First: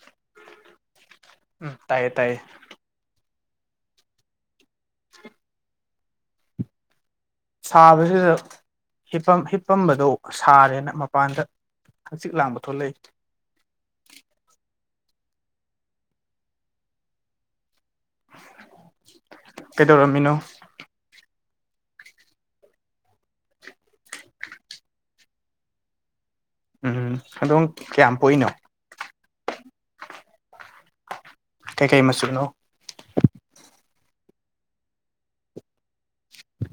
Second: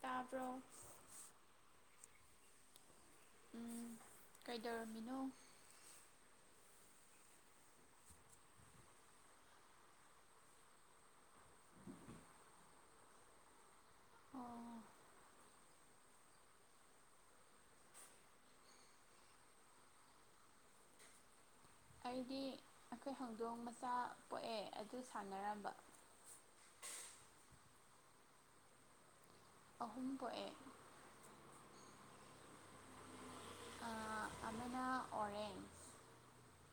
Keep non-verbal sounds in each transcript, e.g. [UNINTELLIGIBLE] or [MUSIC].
ꯇꯔꯕꯣ ꯎꯝ ꯇꯥꯏꯌꯦ ꯇꯥꯏꯌꯦ ꯎ ꯀꯩꯗꯧꯔꯝꯃꯤꯅꯣ ꯁꯥꯕꯁꯤꯗ ꯍꯤꯄꯝ ꯍꯤꯞꯄꯝꯕꯗꯣ ꯁꯥꯔꯦꯅ ꯃꯄꯥꯟꯗ ꯍꯆꯛ ꯂꯥꯡꯕ ꯊꯣꯛꯂꯛꯏ ꯑꯣ ꯀꯩꯗꯧꯔꯝꯃꯤꯅꯣ ꯑꯩꯗꯤ ꯑꯩꯈꯣꯏ ꯍꯧꯗꯣꯡ ꯃꯆꯥ ꯄꯣꯛꯑꯦ ꯑꯗꯨ ꯁꯥꯟꯅꯔꯝꯕ ꯎꯝ ꯑꯗꯨꯝ ꯀꯌꯥꯝ ꯄꯣꯛꯏꯅꯣ ꯑꯍꯨꯝ ꯄꯣꯛꯑꯦ ꯀꯩ ꯀꯩ ꯃꯆꯨꯅꯣ ꯑꯥ ꯑꯃꯅ ꯑꯣꯔꯟꯁ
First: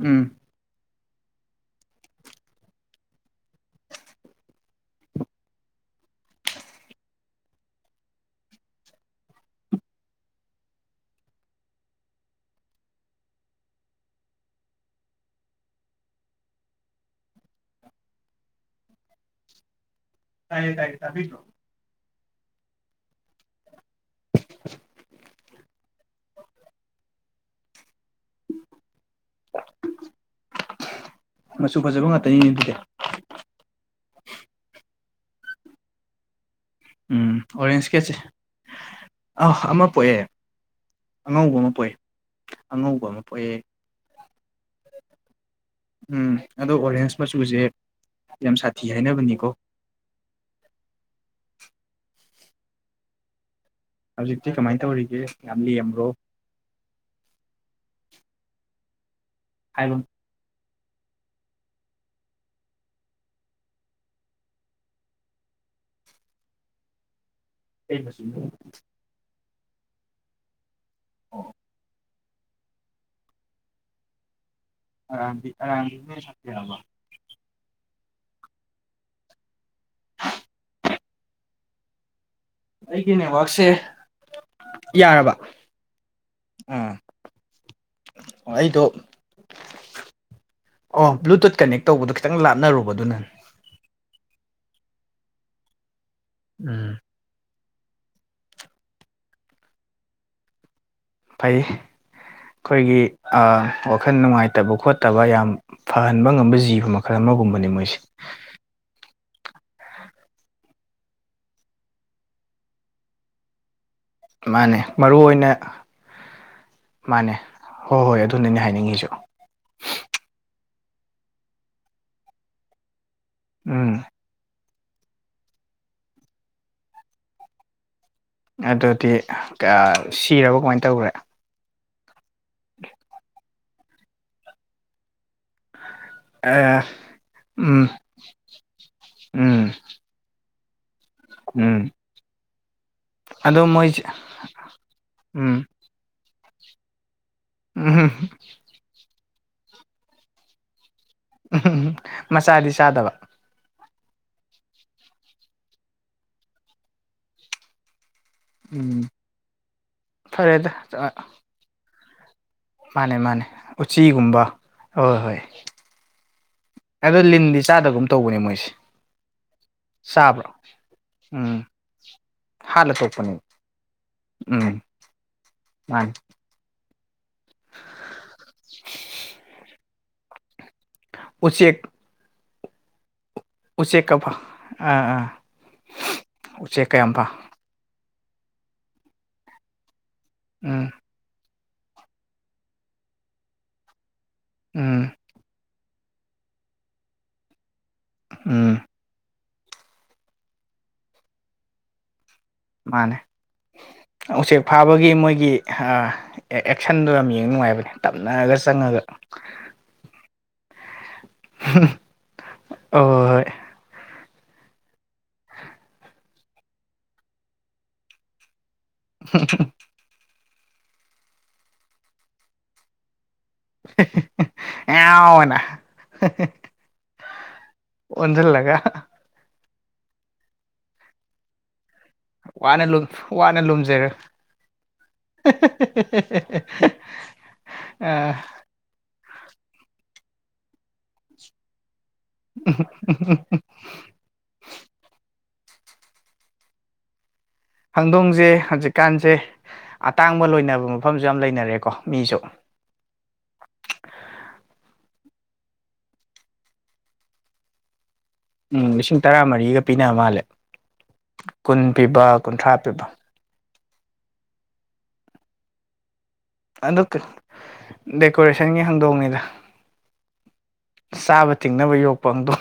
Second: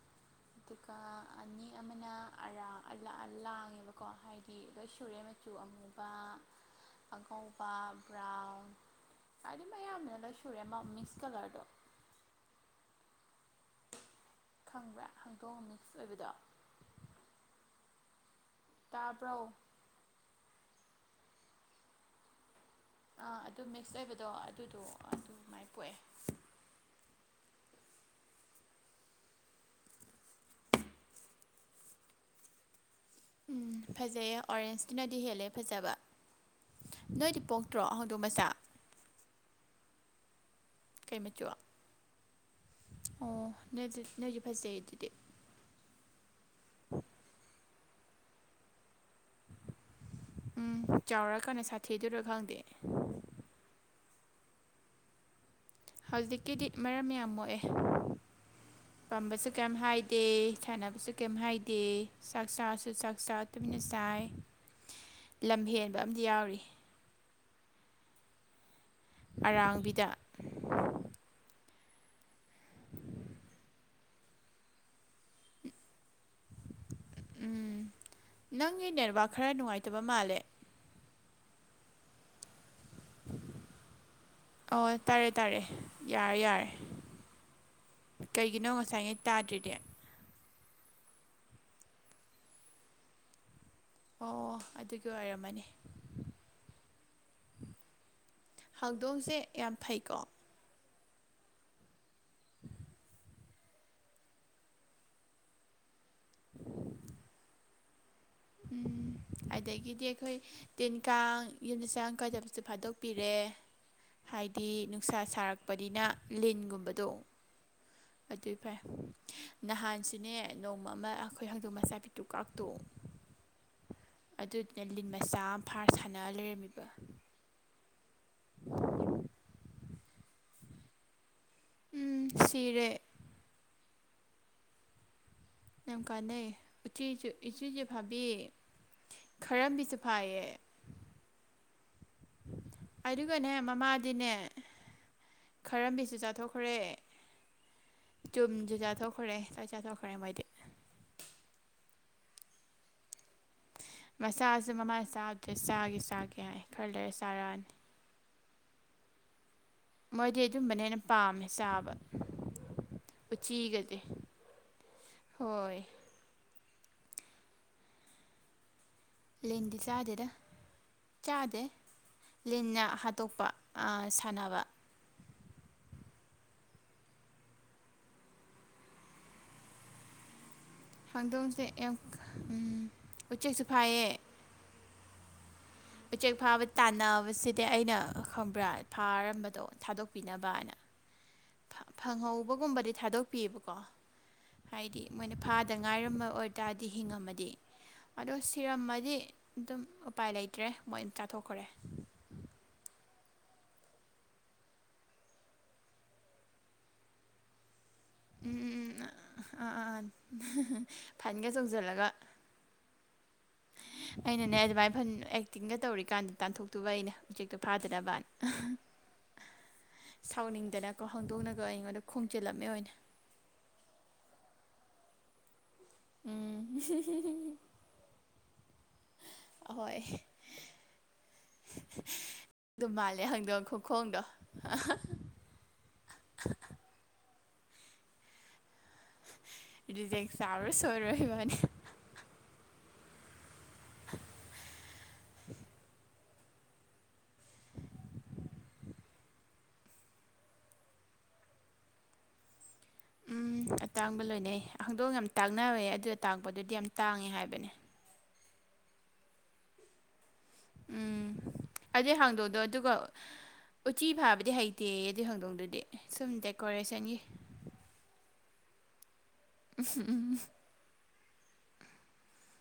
ꯎꯝ ꯑꯗꯨꯒ ꯑꯅꯤ ꯑꯃꯅ ꯑꯔꯥ [UNINTELLIGIBLE] ꯂꯥꯡꯉꯦꯕꯀꯣ ꯍꯥꯏꯗꯤ ꯂꯣꯏ ꯁꯨꯔꯦ ꯆꯨ ꯑꯃꯨꯕ ꯑꯉꯧꯕ ꯕ꯭ꯔꯥꯎꯟ ꯍꯥꯏꯗꯤ ꯃꯌꯥꯝꯅ ꯂꯣꯏꯟ ꯁꯨꯔꯦ ꯑꯃ ꯃꯤꯛꯁ ꯀꯂꯔꯗꯣ ꯈꯪꯕ꯭ꯔꯥ ꯍꯪꯗꯣꯛꯃꯤꯁ ꯑꯣꯏꯕꯗꯣ ꯇꯥꯕ꯭ꯔꯣ ꯇꯥꯏ ꯇꯥꯏꯌꯦ ꯇꯕꯤ꯭ꯔꯣ ꯑꯥ ꯑꯗꯨ ꯃꯤꯛꯁ ꯑꯣꯏꯕꯗꯣ ꯑꯗꯨꯗꯣ ꯑꯗꯨꯃꯥꯏ ꯄꯣꯛꯑꯦ ꯃꯆꯨ ꯐꯖꯕ ꯉꯥꯛꯇꯅꯤꯅꯦ ꯑꯗꯨꯗꯤ ꯎꯝ ꯐꯖꯩ ꯑꯣꯔꯦꯟꯖꯀꯤꯅꯗꯤ ꯍꯦꯜꯂꯦ ꯐꯖꯕ ꯎꯝ ꯅꯣꯏꯗꯤ ꯄꯣꯛꯇ꯭ꯔꯣ ꯑꯣꯔꯦꯟꯖ ꯀꯦꯠꯁꯦ ꯍꯧꯗꯣꯛ ꯃꯆꯥ ꯑꯥ ꯑꯃ ꯄꯣꯛꯑꯦ ꯀꯩ ꯃꯆꯨ ꯑꯉꯧꯕ ꯑꯃ ꯄꯣꯛꯑꯦ ꯑꯉꯧꯕ ꯑꯃ ꯄꯣꯛꯑꯦ [UNINTELLIGIBLE] ꯅꯣꯏꯗꯤ ꯐꯖꯩ ꯑꯗꯨꯗꯤ ꯎꯝ ꯑꯗꯣ ꯑꯣꯔꯦꯟꯖ ꯃꯆꯨꯁꯦ ꯌꯥꯝ ꯁꯥꯊꯤ ꯍꯥꯏꯅꯕꯅꯤꯀꯣ ꯎꯝ ꯆꯥꯎꯔꯛꯀꯥꯟꯗ ꯁꯥꯊꯤꯗꯨꯔ ꯈꯪꯗꯦ ꯍꯧꯖꯤꯛꯇꯤ ꯀꯃꯥꯏ ꯇꯧꯔꯤꯒꯦ ꯌꯥꯝ ꯂꯦꯝ ꯍꯧꯖꯤꯛꯀꯤꯗꯤ ꯃꯔꯝ ꯌꯥꯝ ꯃꯣꯛꯑꯦ ꯄꯥꯝꯕꯁꯨ ꯀꯩꯝ ꯍꯥꯏꯕ ꯍꯥꯏꯗꯦ ꯁꯥꯟꯅꯕꯁꯨ ꯀꯩꯝ ꯍꯥꯏꯗꯦ ꯆꯥꯛ ꯆꯥꯁꯨ ꯆꯥꯛ ꯆꯥ ꯇꯨꯃꯤꯅ ꯆꯥꯏ ꯂꯝ ꯍꯦꯟꯕ ꯑꯝꯗꯤ ꯌꯥꯎꯔꯤ [INAUDIBLE] ꯑꯔꯥꯡꯕꯤꯗ ꯑꯣ [INAUDIBLE] ꯑꯔꯝꯕꯤ ꯑꯔꯥꯝ [UNINTELLIGIBLE] ꯎꯝ ꯅꯪꯒꯤ ꯅꯦꯠꯋꯥꯛ ꯈꯔ ꯅꯨꯡꯉꯥꯏꯇꯕ ꯃꯥꯜꯂꯦ ꯑꯩꯒꯤ ꯅꯦꯠꯋꯥꯛꯁꯦ ꯑꯣ ꯇꯥꯔꯦ ꯌꯥꯔꯕ ꯇꯥꯔꯦ ꯌꯥꯔꯦ ꯌꯥꯔꯦ ꯑꯥ ꯀꯩꯒꯤꯅꯣ ꯑꯩꯗꯣ ꯉꯁꯥꯏꯉꯩ ꯇꯥꯗ꯭ꯔꯤꯗꯤ ꯑꯣ ꯕ꯭ꯂꯨꯇꯨꯠ ꯀꯅꯦꯛ ꯇꯧꯕꯗꯣ ꯈꯤꯇꯪ ꯂꯥꯞꯅꯔꯨꯕꯗꯨꯅꯅꯦ ꯑꯣ ꯑꯗꯨꯒꯤ ꯑꯣꯏꯔꯝꯃꯅꯤ ꯎꯝ ꯍꯧꯗꯣꯡꯁꯦ ꯌꯥꯝ ꯐꯩꯀꯣ ꯐꯩ ꯑꯩꯈꯣꯏꯒꯤ ꯑꯥ ꯋꯥꯈꯜ ꯅꯨꯡꯉꯥꯏꯇꯕ ꯈꯣꯠꯇꯕ ꯌꯥꯝ ꯐꯍꯟꯕ ꯉꯝꯕ ꯖꯤꯕ ꯃꯈꯜ ꯑꯃꯒꯨꯝꯕꯅꯦ ꯃꯣꯏꯁꯤ ꯎꯝ ꯑꯗꯩꯒꯤꯗꯤ ꯑꯩꯈꯣꯏ ꯇꯤꯟ ꯀꯥꯡ ꯌꯨꯝꯗ ꯆꯥꯡ ꯀꯥꯏꯗꯕꯁꯨ ꯐꯥꯗꯣꯛꯄꯤꯔꯦ ꯍꯥꯏꯗꯤ ꯃꯥꯅꯦ ꯅꯨꯡꯁꯥ ꯃꯔꯨ ꯑꯣꯏꯅ ꯁꯥꯔꯛꯄꯅꯤꯅ ꯂꯤꯟꯒꯨꯝꯕꯗꯣ ꯃꯥꯅꯦ ꯍꯣꯏ ꯍꯣꯏ ꯑꯗꯨ ꯑꯗꯨꯅꯅꯦ ꯍꯥꯏꯅꯤꯡꯉꯤꯁꯨ [UNINTELLIGIBLE] ꯅꯍꯥꯟꯁꯤꯅꯦ ꯅꯣꯡꯃ ꯑꯃ ꯑꯩꯈꯣꯏ ꯍꯪꯗꯣꯛ ꯃꯆꯥꯄꯤꯇꯨ ꯀꯥꯛꯇꯣꯛ ꯑꯪ ꯑꯗꯨꯗꯨꯅ ꯂꯤꯟ ꯃꯆꯥ ꯑꯃ ꯐꯥꯔ ꯁꯥꯟꯅ ꯂꯩꯔꯝꯃꯤꯕ ꯑꯗꯨꯗꯤ ꯀꯥ ꯁꯤꯔꯕ ꯀꯃꯥꯏꯅ ꯇꯧꯈ꯭ꯔꯦ ꯎꯝ ꯁꯤꯔꯦ ꯌꯥꯝ ꯀꯥꯟꯅꯩ ꯑꯦ ꯎꯆꯤꯖꯨ ꯎꯆꯤꯖꯨ ꯎꯝ ꯐꯥꯕꯤ ꯎꯝ ꯈꯔꯝꯕꯤꯁꯨ ꯐꯥꯏꯌꯦ ꯎꯝ ꯑꯗꯨꯒꯅꯦ ꯑꯗꯣ ꯃꯣꯏꯁꯦ ꯃꯃꯥꯗꯤꯅꯦ ꯎꯝ ꯈꯔꯝꯕꯤꯁꯨ ꯆꯥꯊꯣꯛꯈꯔꯦ ꯎꯝ ꯆꯨꯝꯁꯨ ꯆꯥꯊꯣꯛꯈ꯭ꯔꯦ ꯂꯣꯏ ꯆꯥꯊꯣꯛꯈ꯭ꯔꯦ ꯃꯣꯏꯗꯤ ꯃꯆꯥꯗꯤ ꯆꯥꯗꯕ ꯃꯆꯥꯁꯦ ꯃꯃꯥ ꯆꯥꯒ꯭ꯔꯦ ꯆꯥꯒꯦ ꯆꯥꯒꯦ ꯍꯥꯏ ꯈꯔ ꯂꯩꯔ ꯆꯥꯔꯛꯑꯅꯤ ꯎꯝ ꯃꯣꯏꯗꯤ ꯐꯔꯦꯗ ꯑꯗꯨꯝꯕꯅ ꯍꯦꯟꯅ ꯄꯥꯝꯃꯦ ꯆꯥꯕ ꯃꯥꯅꯦ ꯃꯥꯅꯦ ꯎꯆꯤꯒꯁꯦ ꯎꯆꯤꯒꯨꯝꯕ ꯍꯣꯏ ꯍꯣꯏ ꯑꯗꯣ ꯂꯤꯟꯗꯤ ꯆꯥꯗꯒꯨꯝ ꯇꯧꯕꯅꯦ ꯃꯣꯏꯁꯦ ꯂꯤꯟꯗꯤ ꯆꯥꯗꯦꯗ ꯆꯥꯕ꯭ꯔꯣ ꯆꯥꯗꯦ ꯎꯝ ꯂꯤꯟꯅ ꯍꯥꯠꯂ ꯇꯣꯛꯄꯅꯤ ꯍꯥꯠꯇꯣꯛꯄ ꯑꯥ ꯁꯥꯟꯅꯕ ꯎꯝ ꯃꯥꯅꯤ ꯍꯧꯗꯣꯡꯁꯦ ꯎꯆꯦꯛ ꯑꯦꯞ ꯎꯝ ꯎꯆꯦꯛꯀ ꯐꯥ ꯑꯥ ꯑꯥ ꯎꯆꯦꯛ ꯐꯥꯕ ꯎꯆꯦꯛꯀ ꯌꯥꯝ ꯐꯥ ꯇꯥꯟꯕꯁꯤꯗꯤ ꯑꯩꯅ ꯈꯪꯕ꯭ꯔꯥ ꯐꯥꯔꯝꯕꯗꯣ ꯊꯥꯗꯣꯛꯄꯤꯅꯕ ꯎꯝ ꯐꯪ ꯐꯪꯍꯧꯕꯒꯨꯝꯕꯗꯤ ꯊꯥꯗꯣꯛꯄꯤꯌꯦꯕꯀꯣ ꯍꯥꯏꯗꯤ ꯎꯝ ꯃꯣꯏꯅꯥ ꯐꯥ [UNINTELLIGIBLE] ꯉꯥꯏꯔꯝꯃ ꯑꯣꯏꯇꯥꯔꯗꯤ ꯍꯤꯡꯉꯝꯃꯗꯤ ꯑꯗꯣ ꯎꯝ ꯁꯤꯔꯝꯃꯗꯤ ꯑꯗꯨꯝ ꯎꯄꯥꯏ ꯂꯩꯇ꯭ꯔꯦ ꯃꯣꯏꯅ ꯆꯥꯊꯣꯛꯈ꯭ꯔꯦ ꯃꯥꯅꯦ ꯎꯆꯦꯛ ꯐꯥꯕꯒꯤ ꯃꯣꯏꯒꯤ ꯑꯥ ꯑꯦꯛ ꯑꯦꯛꯁꯟꯗꯣ ꯌꯥꯝ ꯌꯦꯡꯕ ꯅꯨꯡꯉꯥꯏꯕꯅꯦ ꯇꯞꯅꯒ ꯎꯝ ꯆꯪꯉꯒ ꯑꯥ ꯑꯥ ꯐꯟꯒ ꯆꯣꯡꯖꯜꯂꯒ ꯑꯣ ꯑꯩꯅꯅꯦ ꯑꯗꯨꯃꯥꯏꯅ ꯐꯟ ꯑꯦꯛꯇꯤꯡꯒ ꯇꯧꯔꯤꯀꯥꯟꯗ ꯇꯥꯟꯊꯣꯛꯇꯣꯏꯕ ꯑꯩꯅ ꯎꯆꯦꯛꯇꯣ ꯐꯥꯗꯅꯕ [UNINTELLIGIBLE] [UNINTELLIGIBLE] ꯁꯥꯎꯅꯤꯡꯗꯅꯀꯣ ꯍꯧꯗꯣꯛꯅꯒ ꯑꯩꯉꯣꯟꯗ ꯈꯣꯡꯖꯤꯜꯂꯝꯃꯦ ꯑꯣꯏꯅ ꯉ꯭ꯌꯥꯎꯅ ꯎꯝ ꯑꯣꯟꯁꯤꯜꯂꯒ ꯑꯍꯣꯏ ꯋꯥꯅ ꯑꯗꯨꯝ ꯂꯨꯝ ꯃꯥꯜꯂꯦ ꯋꯥꯅ ꯍꯪꯗꯣꯡ ꯂꯨꯝꯖꯔ ꯈꯨꯈꯣꯡꯗꯣ ꯑꯥ ꯔꯤꯖꯦꯛ ꯆꯥꯕ ꯁꯣꯏꯔꯣꯏ ꯏꯕꯥꯟꯅꯤ [UNINTELLIGIBLE] [UNINTELLIGIBLE] ꯍꯧꯗꯣꯡꯁꯦ ꯍꯧꯖꯤꯛꯀꯥꯟꯁꯦ ꯑꯇꯥꯡꯕ ꯂꯣꯏꯅꯕ ꯃꯐꯝꯁꯨ ꯌꯥꯝ ꯂꯩꯅꯔꯦꯀꯣ ꯃꯤꯁꯨ ꯎꯝ ꯑꯇꯥꯡꯕ ꯂꯣꯏꯅꯩ ꯍꯧꯗꯣꯡ ꯌꯥꯝ ꯇꯥꯡꯅꯕꯅꯦ ꯑꯗꯨ ꯑꯇꯥꯡꯛꯗꯨꯗꯤ ꯌꯥꯝ ꯇꯥꯡꯉꯦ ꯍꯥꯏꯕꯅꯦ ꯎꯝ ꯂꯤꯁꯤꯡ ꯇꯔꯥꯃꯔꯤꯒ ꯄꯤꯅ ꯃꯥꯜꯂꯦ ꯎꯝ ꯀꯨꯟ ꯑꯗꯨ ꯄꯤꯕ ꯍꯧꯗꯣꯡꯗꯣ ꯀꯨꯟꯊ꯭ꯔꯥ ꯑꯗꯨꯒ ꯄꯤꯕ ꯎꯆꯤ ꯐꯥꯕꯗꯤ ꯍꯩꯇꯦꯌꯦ ꯑꯗꯨꯏ ꯍꯧꯗꯣꯡꯗꯨꯗꯤ ꯁꯨꯝ ꯗꯦꯛ ꯑꯗꯨ ꯗꯦꯀꯣꯔꯦꯁꯟꯒꯤ ꯍꯥꯡꯗꯣꯡꯉꯤꯗ ꯎꯝ ꯎꯝ ꯎꯝ ꯎꯝ ꯆꯥꯕ ꯊꯤꯡꯅꯕ ꯌꯣꯛꯄ ꯑꯗꯣ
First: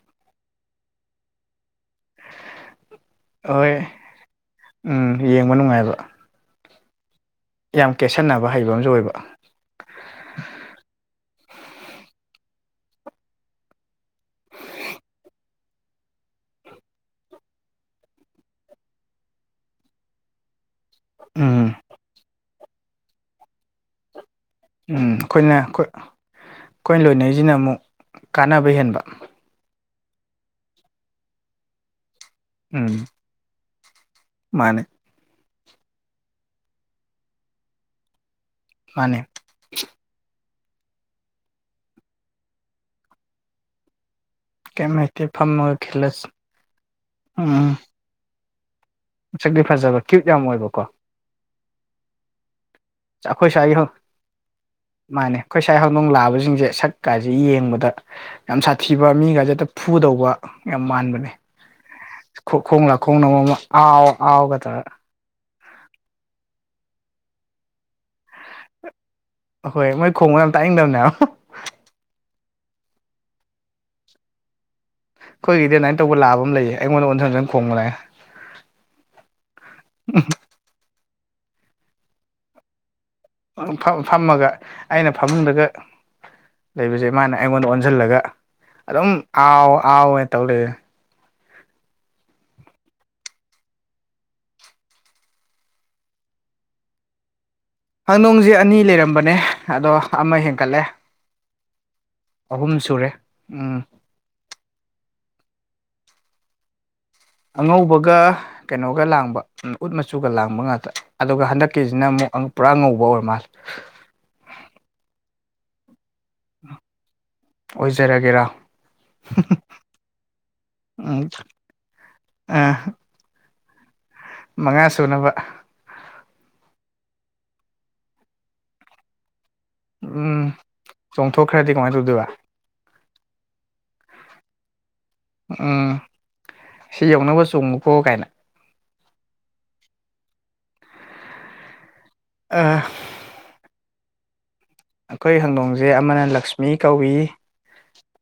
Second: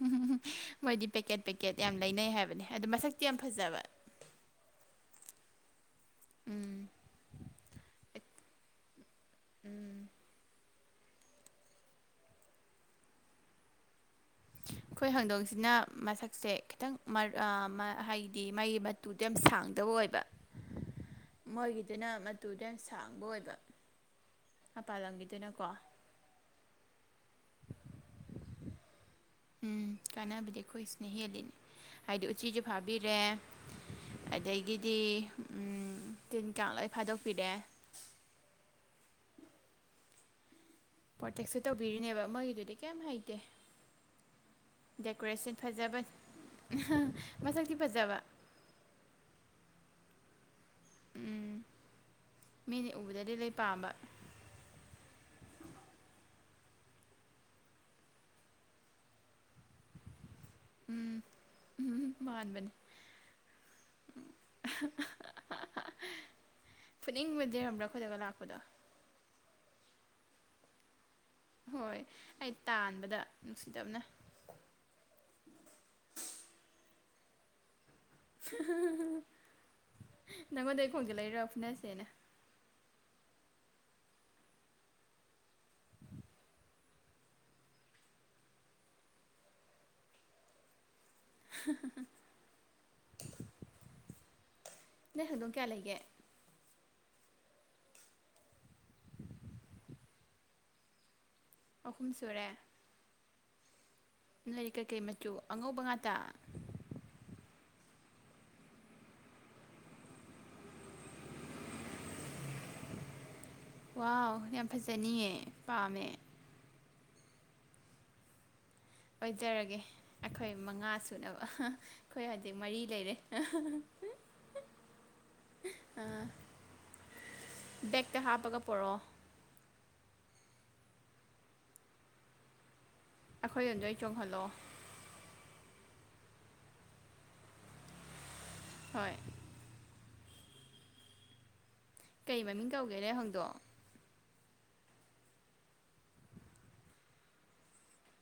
ꯎ ꯃꯣꯏꯗꯤ ꯄꯦꯀꯦꯠ ꯄꯦꯀꯦꯠ ꯌꯥꯝ ꯂꯩꯅꯩ ꯍꯥꯏꯕꯅꯦ ꯑꯗꯨ ꯃꯁꯛꯇꯤ ꯌꯥꯝ ꯐꯖꯕ ꯍꯣꯏ ꯎꯝ ꯌꯦꯡꯕ ꯅꯨꯡꯉꯥꯏꯕ ꯎꯝ ꯌꯥꯝ ꯀꯦꯠꯁꯟꯅꯕ ꯍꯩꯕ ꯑꯃꯁꯨ ꯑꯣꯏꯕ ꯎꯝ [UNINTELLIGIBLE] ꯑꯩꯈꯣꯏ ꯍꯧꯪꯗꯣꯡꯁꯤꯅ ꯃꯁꯛꯁꯦ ꯈꯤꯇꯪ ꯍꯥꯏꯗꯤ ꯃꯩ ꯃꯇꯨꯗꯣ ꯌꯥꯝ ꯁꯥꯡꯗꯕ ꯑꯣꯏꯕ ꯎꯝ ꯃꯣꯏꯒꯤꯗꯨꯅ ꯃꯇꯨꯗ ꯌꯥꯝ ꯁꯥꯡꯕ ꯑꯣꯏꯕ ꯃꯄꯥꯟ ꯎꯝ ꯑꯩꯈꯣꯏꯅ ꯂꯝꯒꯤꯗꯨꯅꯀꯣ ꯑꯩꯈꯣꯏꯅ ꯂꯣꯏꯅꯔꯤꯁꯤꯅ ꯑꯃꯨꯛ ꯀꯥꯟꯅꯕ ꯍꯦꯟꯕ ꯎꯝ ꯀꯥꯟꯅꯕꯗꯤ ꯑꯩꯈꯣꯏ ꯁꯤꯅ ꯍꯦꯜꯂꯤꯅꯦ ꯍꯥꯏꯗꯤ ꯎꯆꯁꯨ ꯎꯝ ꯐꯥꯕꯤꯔꯦ ꯃꯥꯅꯦ ꯑꯗꯒꯤꯗꯤ ꯇꯤꯟ ꯀꯥꯡ ꯂꯣꯏ ꯐꯥꯗꯣꯛꯄꯤꯔꯦ ꯃꯥꯅꯦ ꯄ꯭ꯔꯣꯇꯦꯛꯁꯨ ꯇꯧꯕꯤꯔꯤꯅꯦꯕ ꯃꯣꯏꯒꯤꯗꯨꯗꯤ ꯀꯩꯝ ꯍꯩꯇꯦ ꯀꯩꯝ ꯂꯩꯇꯦ ꯗꯦꯀꯣꯔꯦꯁꯟ ꯐꯝꯃꯒ ꯐꯖꯕ ꯈꯤꯜꯂꯁꯤ ꯃꯁꯛꯇꯤ ꯐꯖꯕ ꯃꯁꯛꯤ ꯐꯖꯕ ꯀ꯭ꯌꯨꯠ ꯌꯥꯝ ꯑꯣꯏꯕꯀꯣ ꯎꯝ ꯃꯤꯅ ꯎꯕꯗ ꯆꯈꯣꯏ ꯁꯏꯍꯣ ꯃꯥꯅꯦ ꯑꯩꯈꯣꯏ ꯁꯥꯏ ꯍꯧꯗꯣꯡ ꯂꯥꯛꯑꯕꯁꯤꯡꯁꯦ ꯁꯛꯀꯁꯦ ꯌꯦꯡꯕꯗ ꯌꯥꯝ ꯁꯥꯊꯤꯕ ꯃꯤꯒꯁꯦ ꯐꯨꯗꯧꯕ ꯌꯥꯝ ꯎꯝ ꯃꯥꯟꯕꯅꯦ ꯎꯝ ꯃꯥꯟꯕꯅꯦ ꯈꯣꯡ ꯂ ꯈꯣꯡꯅ ꯑꯃ ꯑꯥꯎ ꯑꯥꯎꯒ ꯇꯧꯔ ꯄꯨꯅꯤꯡꯕꯨꯨ ꯂꯩꯔꯝꯕ꯭ꯔꯥ ꯈꯨꯣꯏꯗꯒ ꯂꯥꯛꯄꯗꯣ ꯑꯍꯣꯏ ꯃꯣꯏ ꯈꯣꯡ ꯌꯥꯝ ꯇꯥꯛꯏꯅꯤꯡꯗꯕꯅꯦ ꯍꯣꯏ ꯑꯩ ꯇꯥꯟꯕꯗ ꯅꯨꯡꯁꯤꯗꯕꯅ ꯑꯩꯈꯣꯏꯒꯤꯗꯤ ꯑꯗꯨꯥꯏꯅ ꯇꯧꯕ ꯂꯥꯕ ꯑꯃ ꯂꯩꯌꯦ ꯑꯩꯉꯣꯟꯗ ꯑꯣꯟꯖꯟ ꯈꯣꯡꯕ ꯂꯥꯛꯦ ꯅꯪꯉꯣꯟꯗꯩ ꯈꯣꯡꯁꯦ ꯂꯩꯔ ꯐꯨꯅꯁꯦꯅ ꯐꯝꯃꯒ ꯑꯩꯅ ꯐꯝꯃꯨꯡꯗꯒ [INAUDIBLE] ꯂꯩꯕꯁꯦ ꯃꯥꯅ ꯑꯩꯉꯣꯟꯗ ꯑꯣꯟꯁꯤꯜꯂꯒ ꯑꯗꯨꯝ ꯑꯥꯎ ꯑꯥꯎꯋ ꯇꯧꯔꯛꯦ ꯅ ꯑꯗꯨꯗꯣꯝ ꯀꯌꯥ ꯂꯩꯒꯦ ꯍꯪꯗꯣꯡꯁꯦ ꯑꯅꯤ ꯂꯩꯔꯝꯕꯅꯦ ꯑꯗꯣ ꯑꯃ ꯍꯦꯟꯒꯠꯂꯦ ꯑꯍꯨꯝ ꯁꯨꯔꯦ ꯑꯍꯨꯝ ꯁꯨꯔꯦ ꯎꯝ ꯂꯥꯏꯔꯤꯛ ꯀꯩꯀꯩ ꯃꯆꯨ ꯑꯉꯧꯕ ꯉꯥꯛꯇ ꯑꯉꯧꯕꯒ ꯀꯩꯅꯣꯒ ꯂꯥꯡꯕ ꯎꯠ ꯃꯆꯨꯒ ꯂꯥꯡꯕ ꯉꯥꯛꯇ ꯑꯗꯨꯒ ꯍꯟꯗꯛꯀꯤꯁꯤꯅ ꯑꯃꯨꯛ ꯄꯨꯔꯥ ꯉꯧꯕ ꯑꯣꯏꯔ ꯃꯥ ꯋꯥꯎ ꯌꯥꯝ ꯐꯖꯅꯤꯑ ꯄꯥꯝꯃꯦ ꯑꯣꯏꯖꯔꯒꯦꯔꯥ ꯑꯣꯏꯖꯔꯒꯦ ꯑꯩꯈꯣꯏ ꯃꯉꯥ ꯎꯝ ꯁꯨꯅꯕ ꯑꯩꯈꯣꯏ ꯍꯧꯖꯤꯛ ꯃꯔꯤ ꯑ ꯂꯩꯔꯦ ꯃꯉꯥ ꯁꯨꯅꯕ ꯕꯦꯛꯇ ꯍꯥꯞꯄꯒ ꯄꯔꯛꯑꯣ ꯎꯝ ꯆꯣꯡꯊꯣꯛꯈ꯭ꯔꯗꯤ ꯀꯃꯥꯏꯅ ꯇꯧꯗꯣꯏꯕ ꯑꯩꯈꯣꯏ ꯑꯣꯝꯗꯩ ꯆꯣꯡꯍꯜꯂꯣ ꯑꯥ ꯁꯤ ꯌꯧꯅꯕ ꯆꯣꯡꯉꯨꯀꯣ ꯀꯥꯏꯅ ꯍꯣꯏ ꯀꯩ ꯑ ꯃꯃꯤꯡ ꯀꯧꯒꯦꯅꯦ ꯍꯪꯗꯣ ꯑꯩꯈꯣꯏ ꯍꯪꯗꯣꯡꯁꯦ ꯑꯃꯅ ꯂꯛꯁꯃꯤ ꯀꯧꯏ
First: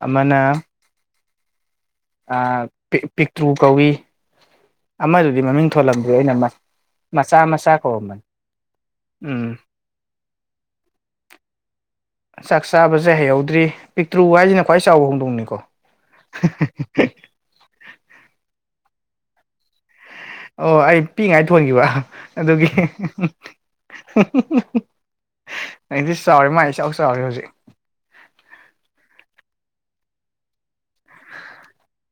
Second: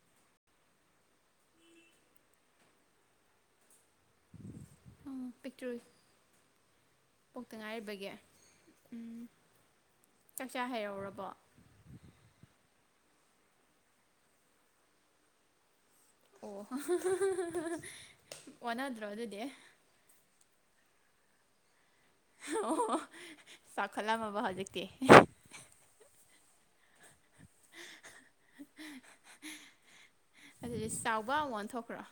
ꯑꯃꯅ ꯑ ꯄꯤꯛ ꯄꯤꯛꯇ꯭ꯔꯨ ꯀꯧꯏ [INAUDIBLE] ꯑꯃꯗꯨꯗꯤ ꯃꯃꯤꯡ ꯄꯤꯛꯇ꯭ꯔꯨ ꯊꯣꯜꯂꯝꯗꯦ ꯑꯩꯅ ꯑꯃ ꯄꯣꯛꯇ ꯉꯥꯏꯔꯤꯕꯒꯦ ꯎꯝ ꯆꯥꯛꯆꯥ ꯍꯩꯔꯧꯔꯕꯣ ꯆꯥꯛ ꯆꯥꯕꯁꯦ ꯍꯩꯍꯧꯗ꯭ꯔꯤ ꯄꯤꯛꯇ꯭ꯔꯨ ꯍꯥꯏꯁꯤꯅ ꯈ꯭ꯋꯥꯏ ꯆꯥꯎꯕ ꯍꯧꯗꯣꯡꯅꯤꯀꯣ ꯑꯣ ꯑꯣꯅꯗ꯭ꯔꯣ ꯑꯗꯨꯗꯤ ꯑꯣ ꯑꯩ ꯄꯤꯛꯉꯥꯏ ꯊꯣꯟꯈꯤꯕ ꯑꯗꯨꯒꯤ ꯑꯣ ꯆꯥꯎꯈꯠꯂꯝꯃꯕ ꯍꯧꯖꯤꯛꯇꯤ ꯑꯩꯗꯤ ꯆꯥꯎꯔꯦ ꯃꯥ ꯆꯥꯎ ꯆꯥꯎꯔꯦ ꯍꯧꯖꯤꯛ ꯑꯗꯨꯗꯤ ꯆꯥꯎꯕ ꯑꯃꯨꯛ ꯑꯣꯟꯊꯣꯛꯈ꯭ꯔꯣ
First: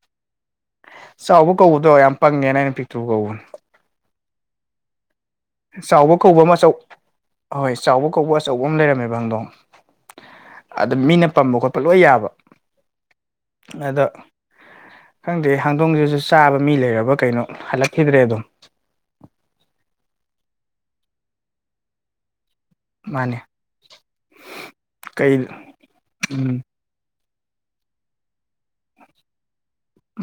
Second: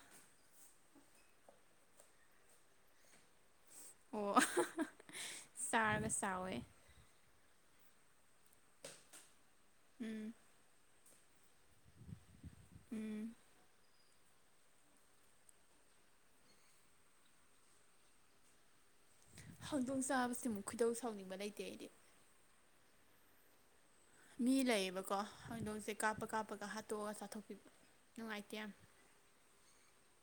ꯆꯥꯎꯕ ꯀꯧꯕꯗꯣ ꯌꯥꯝ ꯄꯪꯉꯦꯅ ꯑꯩꯅ ꯄꯤꯛꯇꯔꯨ ꯀꯧꯕꯅꯦ ꯑꯣ ꯆꯥꯔꯒ ꯆꯥꯎꯕ ꯀꯧꯕ ꯑꯃ ꯆꯥꯎꯋꯦ ꯑꯆꯧ ꯍꯣꯏ ꯆꯥꯎꯕ ꯀꯧꯕ ꯑꯆꯧꯕ ꯑꯃ ꯂꯩꯔꯝꯃꯦꯕ ꯍꯪꯗꯣ ꯎꯝ ꯑꯗꯨ ꯃꯤꯅ ꯄꯝꯕ ꯈꯣꯠꯄ ꯂꯣꯏ ꯌꯥꯕ ꯎꯝ ꯑꯗꯣ ꯈꯪꯗꯦ ꯍꯪꯗꯣꯡꯁꯤꯁꯨ ꯆꯥꯕ ꯃꯤ ꯂꯩꯔꯕ ꯀꯩꯅꯣ ꯍꯜꯂꯛꯈꯤꯗ꯭ꯔꯦ ꯑꯗꯨꯝ ꯍꯧꯗꯣꯡ ꯆꯥꯕꯁꯤꯃꯨꯛ ꯈꯨꯗꯧ ꯁꯥꯎꯅꯤꯡꯕ ꯂꯩꯇꯦ ꯑꯩꯗꯤ ꯃꯥꯅꯦ ꯃꯤ ꯂꯩꯌꯦꯕꯀꯣ ꯀꯩ ꯍꯧꯗꯣꯡꯁꯦ ꯀꯥꯞꯄ ꯎꯝ ꯀꯥꯞꯄꯒ ꯍꯥꯠꯇꯣꯑꯒ ꯆꯥꯊꯣꯛꯄꯤꯕ ꯅꯨꯡꯉꯥꯏꯇꯦ ꯌꯥꯝ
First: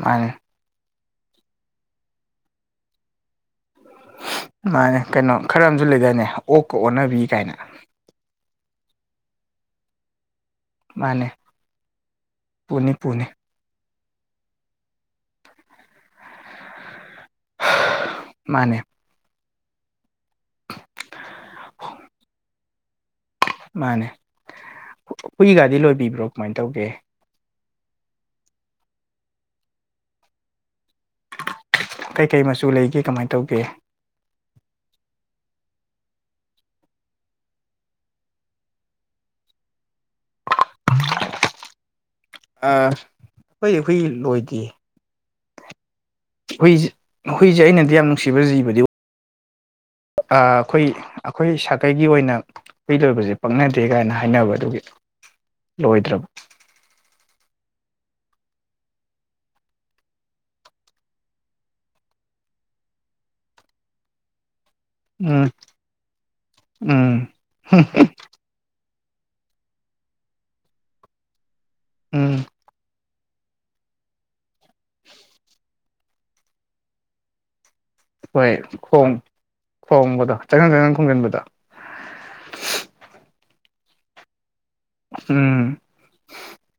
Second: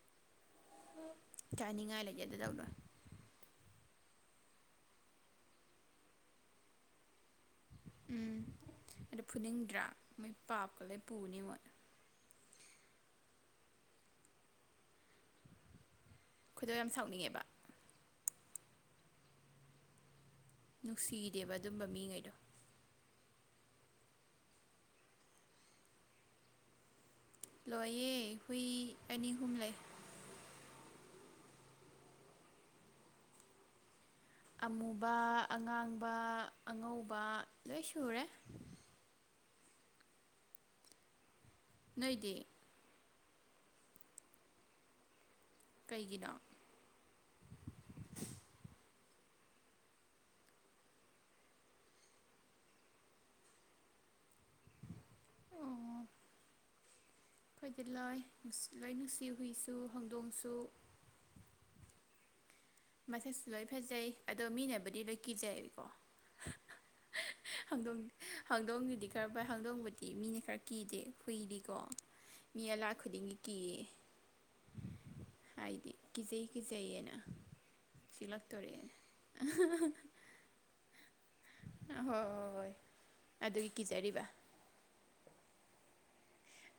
ꯃꯥꯅꯦ ꯆꯥꯅꯤꯡꯉꯥꯏ ꯂꯩꯖꯗꯗꯧꯅ ꯃꯥꯅꯦ ꯀꯩꯅꯣ ꯈꯔ ꯑꯃꯁꯨ ꯂꯩꯗꯅꯦ ꯑꯣꯛꯀ ꯑꯣꯟꯅꯕꯤ ꯀꯥꯏꯅ ꯎꯝ ꯑꯗꯨ ꯐꯨꯅꯤꯡꯗ꯭ꯔꯥ ꯃꯣꯏ ꯄꯥꯞ ꯀꯥ ꯂꯣꯢ ꯃꯥꯅꯦ ꯄꯨꯅꯤ ꯃꯣꯏ ꯄꯨꯅꯤ ꯄꯨꯅꯤ ꯈꯣꯏꯗꯧ ꯌꯥꯝ ꯁꯥꯎꯅꯤꯡꯉꯦꯕ ꯃꯥꯅꯦ ꯅꯨꯡꯁꯤꯗꯦꯕ ꯑꯗꯨꯝꯕ ꯃꯤꯉꯩꯗꯣ ꯃꯥꯅꯦ ꯍꯨꯏꯒꯥꯗꯤ ꯂꯣꯏꯕꯤꯕ꯭ꯔꯣ ꯀꯃꯥꯏ ꯇꯧꯒꯦ ꯂꯣꯏꯌꯦ ꯍꯨꯏ ꯑꯅꯤ ꯑꯍꯨꯝ ꯂꯩ ꯀꯩ ꯀꯩ ꯃꯆꯨ ꯂꯩꯒꯦ ꯀꯃꯥꯏ ꯇꯧꯒꯦ ꯑꯃꯨꯕ ꯑꯉꯥꯡꯕ ꯑꯉꯧꯕ ꯂꯣꯏ ꯁꯨꯔꯦ ꯅꯣꯏꯗꯤ ꯑꯍꯨꯏ ꯑꯩꯈꯣꯏ ꯂꯣꯏꯗꯦ ꯀꯩꯒꯤꯅꯣ ꯍꯨꯏꯁꯦ ꯍꯨꯏꯁꯦ ꯑꯩꯅꯗꯤ ꯌꯥꯝ ꯅꯨꯡꯁꯤꯕ ꯖꯤꯕꯗꯤ ꯑ ꯑꯩꯈꯣꯏꯒꯤ ꯑꯩꯈꯣꯏ ꯁꯥꯀꯩꯒꯤ ꯑꯣꯏꯅ ꯍꯨꯏ ꯂꯣꯏꯕꯁꯦ ꯄꯛꯅꯗꯦ ꯀꯥꯏꯅ ꯍꯥꯏꯅꯕꯗꯨꯒꯤ ꯑꯣ ꯂꯣꯏꯗ꯭ꯔꯕ ꯑꯩꯈꯣꯏꯗꯤ ꯂꯣꯏ ꯂꯣꯏ ꯅꯨꯡꯁꯤ ꯍꯨꯏꯁꯨ ꯍꯧꯗꯣꯡꯁꯨ ꯃꯁꯦꯁꯨ ꯂꯣꯏ ꯐꯖꯩ ꯑꯗꯣ ꯃꯤꯅꯕꯨꯗꯤ ꯂꯣꯏ ꯎꯝ ꯀꯤꯖꯩꯌꯦꯕꯀꯣ ꯎꯝ ꯍꯧꯗꯣꯡ ꯍꯧꯗꯣꯡꯗꯨꯗꯤ ꯈꯔ ꯐꯩ ꯍꯧꯗꯣꯡꯕꯨꯗꯤ ꯃꯤꯅ ꯈꯔ ꯀꯤꯗꯦ ꯍꯨꯏꯗꯤꯀꯣ ꯎꯝ ꯃꯤ ꯑꯂꯥꯛ ꯈꯨꯗꯤꯡꯒꯤ ꯀꯤꯌꯦ [INAUDIBLE] ꯍꯥꯏꯗꯤ ꯀꯤꯖꯩ ꯀꯤꯖꯩꯅ ꯍꯣꯏ ꯈꯣꯡ ꯈꯣꯡꯕꯗꯣ ꯆꯪꯖꯤꯟ ꯆꯪꯖꯤꯟ ꯈꯣꯡꯖꯤꯟꯕꯗꯣ ꯍꯣꯏ ꯍꯣꯏ ꯍꯣꯏ ꯑꯗꯨꯒꯤ ꯀꯤꯖꯔꯤꯕ ꯎꯝ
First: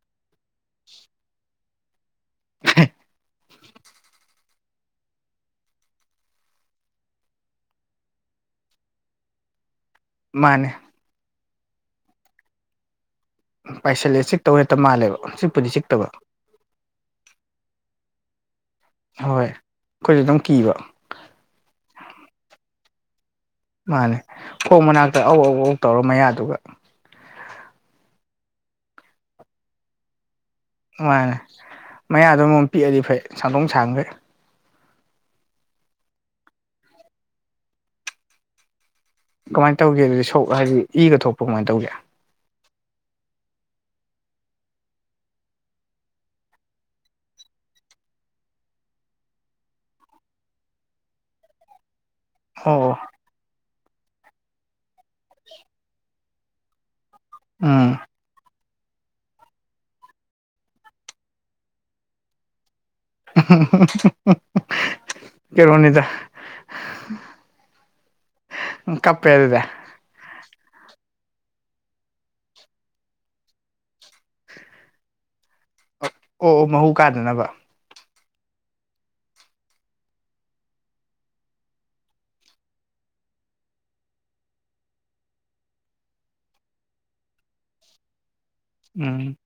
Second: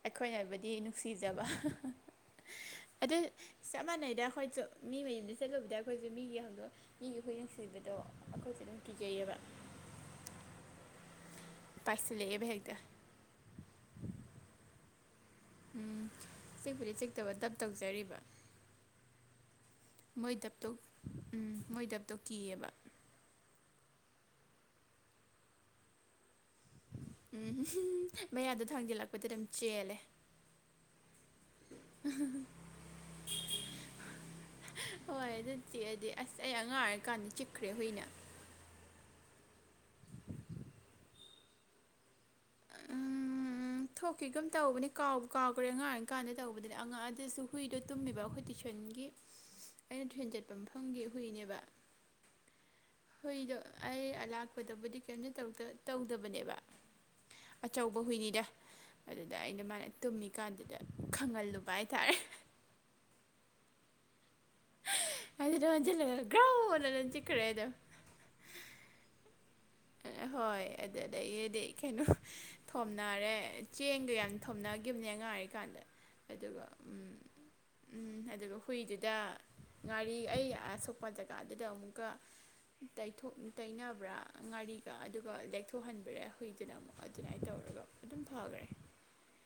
ꯑꯩꯈꯣꯏꯅꯕꯨꯗꯤ ꯅꯨꯡꯁꯤꯖꯕ ꯑꯗꯨ ꯆꯞ ꯃꯥꯟꯅꯩꯗ ꯑꯩꯈꯣꯏꯁꯨ ꯃꯤ ꯃꯌꯨꯝꯗ ꯆꯠꯂꯨꯕꯗ ꯑꯩꯈꯣꯏꯁꯨ ꯃꯤꯒꯤ ꯍꯧꯗꯣꯡ ꯃꯤꯒꯤ ꯍꯨꯏ ꯅꯨꯡꯁꯤꯕꯗꯣ ꯑꯩꯈꯣꯏꯁꯨ ꯑꯗꯨꯝ ꯀꯤꯖꯩꯌꯦꯕ ꯃꯥꯅꯦ ꯄꯥꯏꯁꯤꯜ ꯂꯛꯑꯦꯕ ꯍꯦꯛꯇ ꯄꯥꯏꯁꯤꯜꯂꯦ ꯆꯤꯛꯇꯧ ꯍꯦꯛꯇ ꯃꯥꯜꯂꯦꯕ ꯆꯤꯛ ꯎꯝ ꯆꯤꯛꯄꯨꯗꯤ ꯆꯤꯛꯇꯕ ꯗꯞ ꯇꯧꯖꯔꯤꯕ ꯍꯣꯏ ꯑꯩꯈꯣꯏꯁꯨ ꯃꯣꯏ ꯑꯗꯨꯝ ꯗꯞꯇꯣ ꯀꯤꯕ ꯎꯝ ꯃꯣꯏ ꯗꯞꯇꯣ ꯀꯤꯑꯦꯕ ꯃꯥꯅꯦ ꯈꯣꯡ ꯃꯅꯥꯛꯇ ꯑꯧ ꯑꯧ ꯑꯧ ꯇꯧꯔ ꯃꯌꯥꯗꯨꯒ ꯎꯝ ꯃꯌꯥꯗꯣ ꯊꯥꯡꯖꯤꯜꯂꯛꯄꯗꯤ ꯑꯗꯨꯝ ꯆꯦꯜꯂꯦ ꯃꯥꯅꯦ ꯃꯌꯥꯗ ꯑꯃꯝ ꯄꯤꯛꯑꯗꯤ ꯐꯩ ꯁꯥꯡꯗꯣꯡ ꯁꯥꯡꯈꯩ ꯍꯣꯏ ꯑꯗꯨ ꯆꯤꯛꯑꯗꯤ ꯑꯁ ꯑꯩ ꯑꯉꯥꯡ ꯑꯣꯏꯔꯀꯥꯟꯗ ꯆꯤꯛꯈ꯭ꯔꯦ ꯍꯨꯏꯅ ꯀꯃꯥꯏ ꯇꯧꯒꯦ ꯑꯗꯨꯗꯤ ꯁꯣꯛ ꯍꯥꯏꯗꯤ ꯏꯒ ꯊꯣꯛꯄ ꯀꯃꯥꯏꯅ ꯇꯧꯒꯦ ꯑ ꯎꯝ ꯎꯝ ꯊꯣꯛꯈꯤꯒꯨꯝ ꯇꯧꯕꯅꯦ ꯀꯥꯎꯕꯨ ꯀꯥꯎꯈ꯭ꯔꯦ ꯑꯉꯥꯡ ꯑꯣꯏꯔꯤ ꯀꯥꯟꯗ ꯇꯧꯕꯗꯨꯅꯦ ꯑꯉꯥꯡ ꯑꯗꯨꯁꯨ ꯍꯨꯏꯗꯣ ꯇꯨꯝꯃꯤꯕ ꯑꯩꯈꯣꯏ [UNINTELLIGIBLE] ꯑꯩꯅ ꯇꯨꯏꯁꯟ ꯆꯠꯄ ꯃꯐꯝꯒꯤ ꯍꯨꯏꯅꯦꯕ [UNINTELLIGIBLE] ꯍꯨꯏꯗꯣ ꯑꯩ ꯑꯂꯥꯛꯄꯗꯕꯨꯗꯤ ꯀꯔꯤꯝꯇ ꯇꯧꯗ ꯇꯧꯗꯕꯅꯦꯕ ꯎꯝ ꯑꯆꯧꯕ ꯍꯨꯏꯅꯤꯗ ꯑꯗꯨꯗ ꯑꯩꯅ ꯃꯥꯅ ꯇꯨꯝꯃꯤꯀꯥꯟꯗꯨꯗ ꯈꯪꯍꯜꯂꯨꯕ ꯍꯥꯏꯇꯥꯔꯦ [UNINTELLIGIBLE] ꯑꯗꯨꯗ ꯀꯩꯅꯣꯅꯤꯗ ꯑꯣꯟꯁꯤꯜꯂꯒ ꯒꯥꯎ ꯑꯥꯅ ꯗꯨꯝ ꯆꯤꯛꯈ꯭ꯔꯦ ꯗꯨꯝ ꯎꯝ ꯀꯞꯄꯦ ꯑꯗꯨꯗ ꯍꯣꯏ ꯑꯗꯥꯏ ꯑꯗꯥꯏꯒꯤꯗꯤ ꯀꯩꯅꯣ ꯊꯣꯝꯅꯔꯦ ꯆꯦꯡꯒ ꯌꯥꯝ ꯊꯣꯝꯅꯒꯤꯈꯤꯕꯅꯦ ꯑꯉꯥꯡ ꯉꯥꯏꯔꯤ ꯀꯥꯟꯗ ꯑꯣ ꯑꯣ ꯃꯍꯨ ꯀꯥꯗꯅꯕ ꯎꯝ ꯑꯗꯨꯒ ꯍꯨꯏꯗꯨꯗ ꯉꯥꯔꯤ ꯑꯩ ꯑꯁꯣꯛꯄ ꯖꯒꯥꯗꯨꯗ ꯑꯃꯨꯛꯀ ꯇꯩꯊꯣꯛ ꯇꯩꯅꯕ꯭ꯔꯥ ꯉꯥꯔꯤ ꯑꯗꯨ ꯑꯗꯨꯒ ꯂꯦꯛꯊꯣꯛꯍꯟꯕꯤꯔꯦ ꯍꯨꯏꯗꯨꯅ ꯑꯃꯨꯛ ꯑꯗꯨꯅꯥꯏꯅ ꯇꯧꯔꯒ ꯑꯗꯨꯝ ꯐꯈ꯭ꯔꯦ ꯎꯝ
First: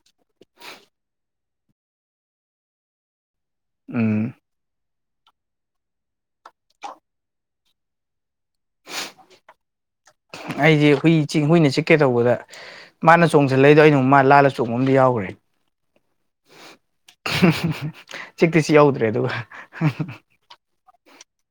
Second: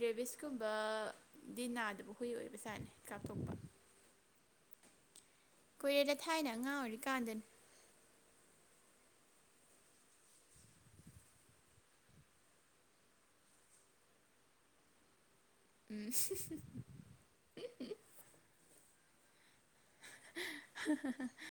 ꯔꯦꯕꯤꯁꯀꯨꯝꯕꯗꯤ ꯅꯥꯗꯕ ꯍꯨꯏ ꯑꯣꯏꯕꯖꯥꯠꯅꯦ ꯀꯥꯞꯊꯣꯛꯄ ꯎꯝ ꯀꯨꯏꯔꯦꯗ ꯊꯥꯏꯅ ꯑꯉꯥꯡ ꯑꯣꯏꯔꯤꯀꯥꯟꯗꯅꯤ [INAUDIBLE] ꯑꯩꯗꯤ ꯍꯨꯏ ꯆꯤꯛ ꯍꯨꯏꯅ ꯆꯤꯛꯀꯦ ꯇꯧꯕꯗ ꯃꯥꯅ ꯆꯣꯡꯁꯤꯜ ꯂꯛꯏꯗꯣ ꯑꯩꯅꯃꯨꯛ ꯃꯥ ꯂꯥꯜꯂꯥ ꯆꯣꯡꯕ ꯑꯃꯝꯗꯤ ꯌꯥꯎꯈ꯭ꯔꯦ ꯎꯝ ꯆꯤꯛꯇꯤ ꯆꯤꯛꯍꯧꯗ꯭ꯔꯦ ꯑꯗꯨꯒ [UNINTELLIGIBLE]